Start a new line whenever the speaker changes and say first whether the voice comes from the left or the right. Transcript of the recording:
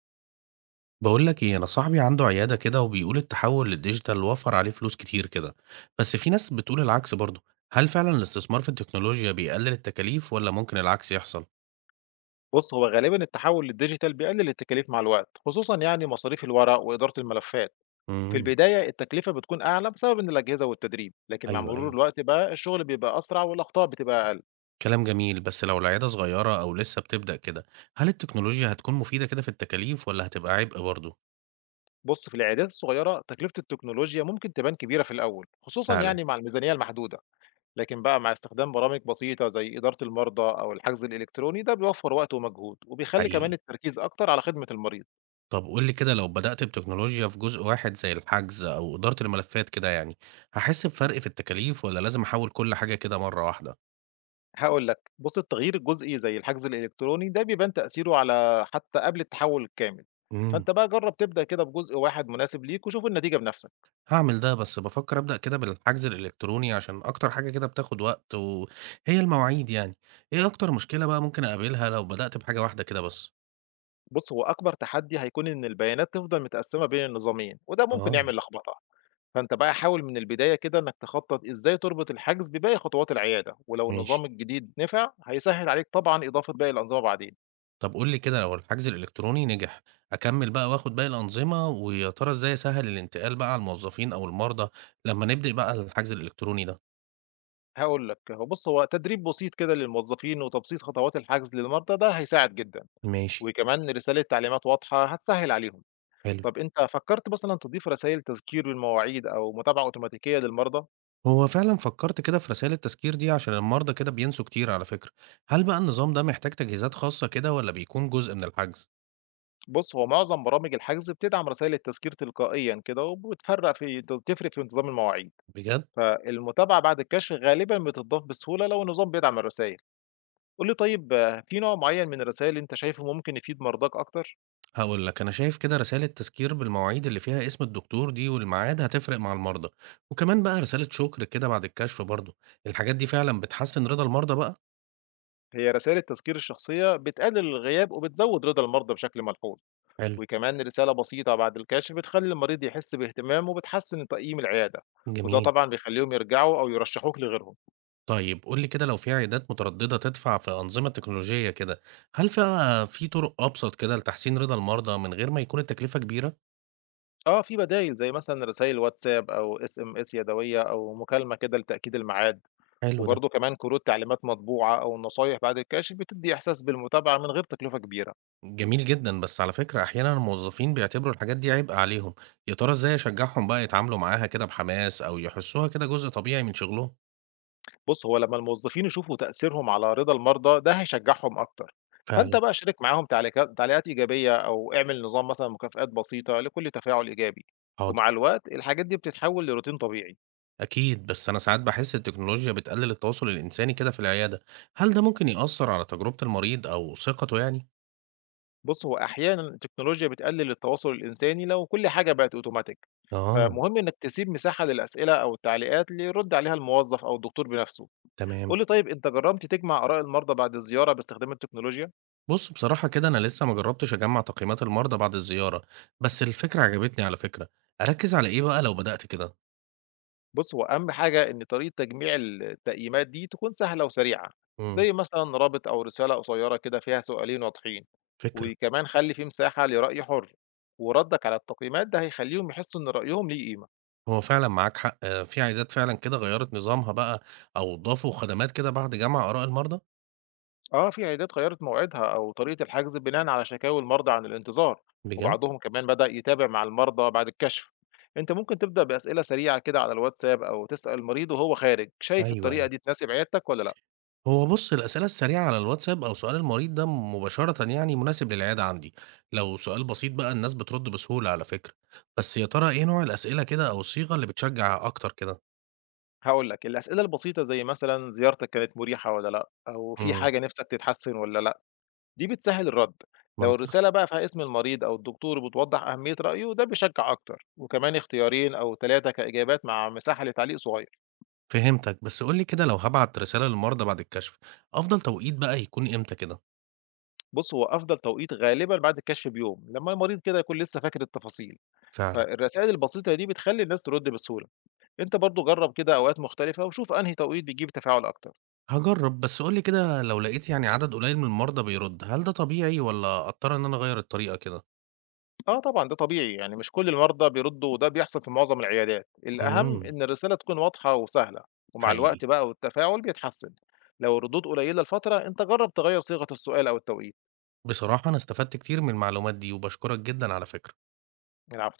right: بقول لك ايه، انا صاحبي عنده عياده كده وبيقول التحول للديجيتال وفر عليه فلوس كتير كده. بس في ناس بتقول العكس برضه. هل فعلا الاستثمار في التكنولوجيا بيقلل التكاليف ولا ممكن العكس يحصل؟
left: بُص، هو غالبًا التحول للديجيتال بيقلل التكاليف مع الوقت، خصوصًا يعني مصاريف الورق وإدارة الملفات. في
right: امم.
left: البداية التكلفة بتكون أعلى بسبب إن الأجهزة والتدريب، لكن مع
right: ايوه
left: مرور
right: ايوه.
left: الوقت بقى الشغل بيبقى أسرع والأخطاء بتبقى أقل.
right: كلام جميل، بس لو العياده صغيره او لسه بتبدأ كده، هل التكنولوجيا هتكون مفيده كده في التكاليف ولا هتبقى عبء برضه؟
left: بُص، في العيادات الصغيرة تكلفة التكنولوجيا ممكن تبان كبيرة في الأول، خصوصًا
right: فعلا.
left: يعني مع الميزانية المحدودة، لكن بقى مع استخدام برامج بسيطة زي إدارة المرضى أو الحجز الإلكتروني، ده بيوفر وقت ومجهود، وبيخلي كمان
right: حقيقي.
left: التركيز أكتر على خدمة المريض.
right: طب قول لي كده، لو بدأت بتكنولوجيا في جزء واحد زي الحجز او إدارة الملفات كده يعني، هحس بفرق في التكاليف ولا لازم احول كل حاجة كده مرة واحدة؟
left: هاقول لك، بُص التغيير الجزئي زي الحجز الإلكتروني ده بيبان تأثيره على حتى قبل التحول الكامل، فأنت بقى جرّب تبدأ كده بجزء واحد مناسب ليك وشوف النتيجة بنفسك،
right: هاعمل ده، بس بافكّر أبدأ كده بالحجز الإلكتروني عشان أكتر حاجة كده بتاخد وقت وهي المواعيد يعني، إيه أكتر مشكلة بقى ممكن أقابلها لو بدأت بحاجة واحدة كده بس؟
left: بُص هو أكبر تحدي هيكون إن البيانات تفضل متقسّمة بين النظامين وده ممكن
right: آه.
left: يعمل لخبطة، فأنت بقى حاول من البداية كده إنك تخطط إزاي تربط الحجز بباقي خطوات العيادة، ولو
right: ماشي.
left: النظام الجديد نفع هيسهّل عليك طبعًا إضافة باقي الأنظمة بعدين،
right: طب قُل لي كده لو الحجز الإلكتروني نجح، أكمّل بقى وآخد باقي الأنظمة، ويا ترى إزاي أسهّل الانتقال بقى على الموظفين أو المرضى لمّا نبدأ بقى الحجز الإلكتروني ده؟
left: هاقول لك بُص هو تدريب بسيط كده للموظفين وتبسيط خطوات الحجز للمرضى ده هيساعد جدًا.
right: ماشي،
left: وكمان رسالة تعليمات واضحة هتسهل عليهم.
right: حلو.
left: طب انت فكرت مثلا تضيف رسائل تذكير بالمواعيد او متابعة اوتوماتيكية للمرضى؟
right: هو فعلًا فكّرت كده في رسائل التذكير دي عشان المرضى كده بينسوا كتير على فكرة، هل بقى النظام ده محتاج تجهيزات خاصة كده والّا بيكون جزء من الحجز؟
left: بص هو معظم برامج الحجز بتدعم رسائل التذكير تلقائيا كده وبتفرق في انتظام المواعيد.
right: بجد؟
left: فالمتابعة بعد الكشف غالبا بتضاف بسهولة لو النظام بيدعم الرسائل. قول لي طيب آه، في نوع معين من الرسائل انت شايفه ممكن يفيد مرضاك اكتر؟
right: هاقول لك، أنا شايف كده رسالة تذكير بالمواعيد اللي فيها اسم الدكتور دي والميعاد هتفرق مع المرضى، وكمان بقى رسالة شكر كده بعد الكشف برضه، الحاجات دي فعلًا بتحسّن رضا المرضى بقى؟
left: هي رسائل التذكير الشخصية بتقلل الغياب وبتزود رضا المرضى بشكل ملحوظ.
right: حلو،
left: وكمان رسالة بسيطة بعد الكشف بتخلي المريض يحس باهتمام وبتحسن من تقييم العيادة. وده
right: جميل.
left: طبعا بيخليهم يرجعوا أو يرشحوك لغيرهم.
right: طيب قُل لي كده لو في عيادات مترددة تدفع في أنظمة تكنولوجية كده، هل بقى في طرق أبسط كده لتحسين رضا المرضى من غير ما يكون التكلفة كبيرة؟
left: اه في بدايل زي مثلا رسائل واتساب أو اس ام اس يدوية أو مكالمة كده لتأكيد الميعاد.
right: حلو ده،
left: وبرضه كمان كروت تعليمات مطبوعة أو نصايح بعد الكشف بتدي إحساس بالمتابعة من غير تكلفة كبيرة.
right: جميل جدًا، بس على فكرة أحيانًا الموظفين بيعتبروا الحاجات دي عبء عليهم، يا ترى إزاي أشجعهم بقى يتعاملوا معاها كده بحماس أو يحسوها كده جزء طبيعي من شغلهم؟
left: بُص، هو لمّا الموظفين يشوفوا تأثيرهم على رضا المرضى، ده هيشجّعهم أكتر. فأنت
right: فعلًا.
left: بقى شارك معاهم تعليقات إيجابية أو اعمل نظام مثلًا مكافآت بسيطة لكل تفاعل إيجابي،
right: حاضر،
left: ومع الوقت الحاجات دي بتتحوّل لروتين طبيعي.
right: أكيد، بس أنا ساعات باحس التكنولوجيا بتقلل التواصل الإنساني كده في العيادة، هل ده ممكن يأثّر على تجربة المريض أو ثقته يعني؟
left: بُص، هو أحيانًا التكنولوجيا بتقلل التواصل الإنساني لو كل حاجة بقت أوتوماتيك،
right: آه،
left: فمهم إنّك تسيب مساحة للأسئلة أو التعليقات اللي يرُد عليها الموظف أو الدكتور بنفسه. قُل
right: تمام.
left: لي طيب أنت جرّبت تجمع آراء المرضى بعد الزيارة باستخدام التكنولوجيا؟
right: بُص بصراحة كده أنا لسه ما جرّبتش أجمّع تقييمات المرضى بعد الزيارة، بس الفكرة عجبتني على فكرة، أركّز على إيه بقى لو بدأت كده؟
left: بُص، هو أهم حاجة إن طريقة تجميع التقييمات دي تكون سهلة وسريعة،
right: إمم،
left: زي مثلًا رابط أو رسالة قصيرة كده فيها سؤالين واضحين،
right: فكرة،
left: وكمان خلّي في مساحة لرأي حُر، وردك على التقييمات ده هيخلّيهم يحسّوا إن رأيهم ليه قيمة.
right: هو فعلًا معاك حق، آه، في عيادات فعلًا كده غيّرت نظامها بقى أو ضافوا خدمات كده بعد جمع آراء المرضى؟
left: آه، في عيادات غيّرت موعدها أو طريقة الحجز بناءً على شكاوي المرضى عن الانتظار،
right: بجد؟
left: وبعضهم كمان بدأ يتابع مع المرضى بعد الكشف. أنت ممكن تبدأ بأسئلة سريعة كده على الواتساب أو تسأل المريض وهو خارج، شايف
right: أيوه،
left: الطريقة
right: أيوه.
left: دي تناسب عيادتك والّا لأ؟
right: هو بُص، الأسئلة السريعة على الواتساب أو سؤال المريض ده مباشرة يعني مناسب للعيادة عندي، لو سؤال بسيط بقى الناس بترد بسهولة على فكرة، بس يا ترى إيه نوع الأسئلة كده أو الصيغة اللي بتشجع أكتر كده؟
left: هاقول لك، الأسئلة البسيطة زي مثلًا زيارتك كانت مريحة والّا لأ، أو في
right: إمم،
left: حاجة نِفْسك تتحسن والّا لأ، دي بتسهّل الرد. لو
right: منطقي،
left: الرسالة بقى فيها اسم المريض أو الدكتور وبتوضّح أهمية رأيه، ده بيشجّع أكتر، وكمان اختيارين أو 3 كإجابات مع مساحة لتعليق صغير.
right: فهمتك، بس قُل لي كده لو هابعت رسالة للمرضى بعد الكشف، أفضل توقيت بقى يكون إمتى كده؟
left: بُص، هو أفضل توقيت غالبًا بعد الكشف بيوم، لمّا المريض كده يكون لسه فاكر التفاصيل،
right: فعلًا،
left: فالرسائل البسيطة دي بتخلّي الناس ترد بسهولة. أنت برضه جرّب كده أوقات مختلفة وشوف أنهي توقيت بيجيب تفاعل أكتر.
right: هاجرب، بس قُل لي كده لو لقيت يعني عدد قليل من المرضى بيرد، هل ده طبيعي والّا أضطر إن أنا أغير الطريقة كده؟
left: آه طبعًا، ده طبيعي، يعني مش كل المرضى بيردّوا وده بيحصل في معظم العيادات، الأهم
right: إمم،
left: إن الرسالة تكون واضحة وسهلة، ومع
right: حقيقي،
left: الوقت بقى والتفاعل بيتحسّن، لو الردود قليلة لفترة أنت جرّب تغيّر صيغة السؤال أو التوقيت.
right: بصراحة أنا استفدت كتير من المعلومات دي وباشكرك جدًا على فكرة.
left: العفو.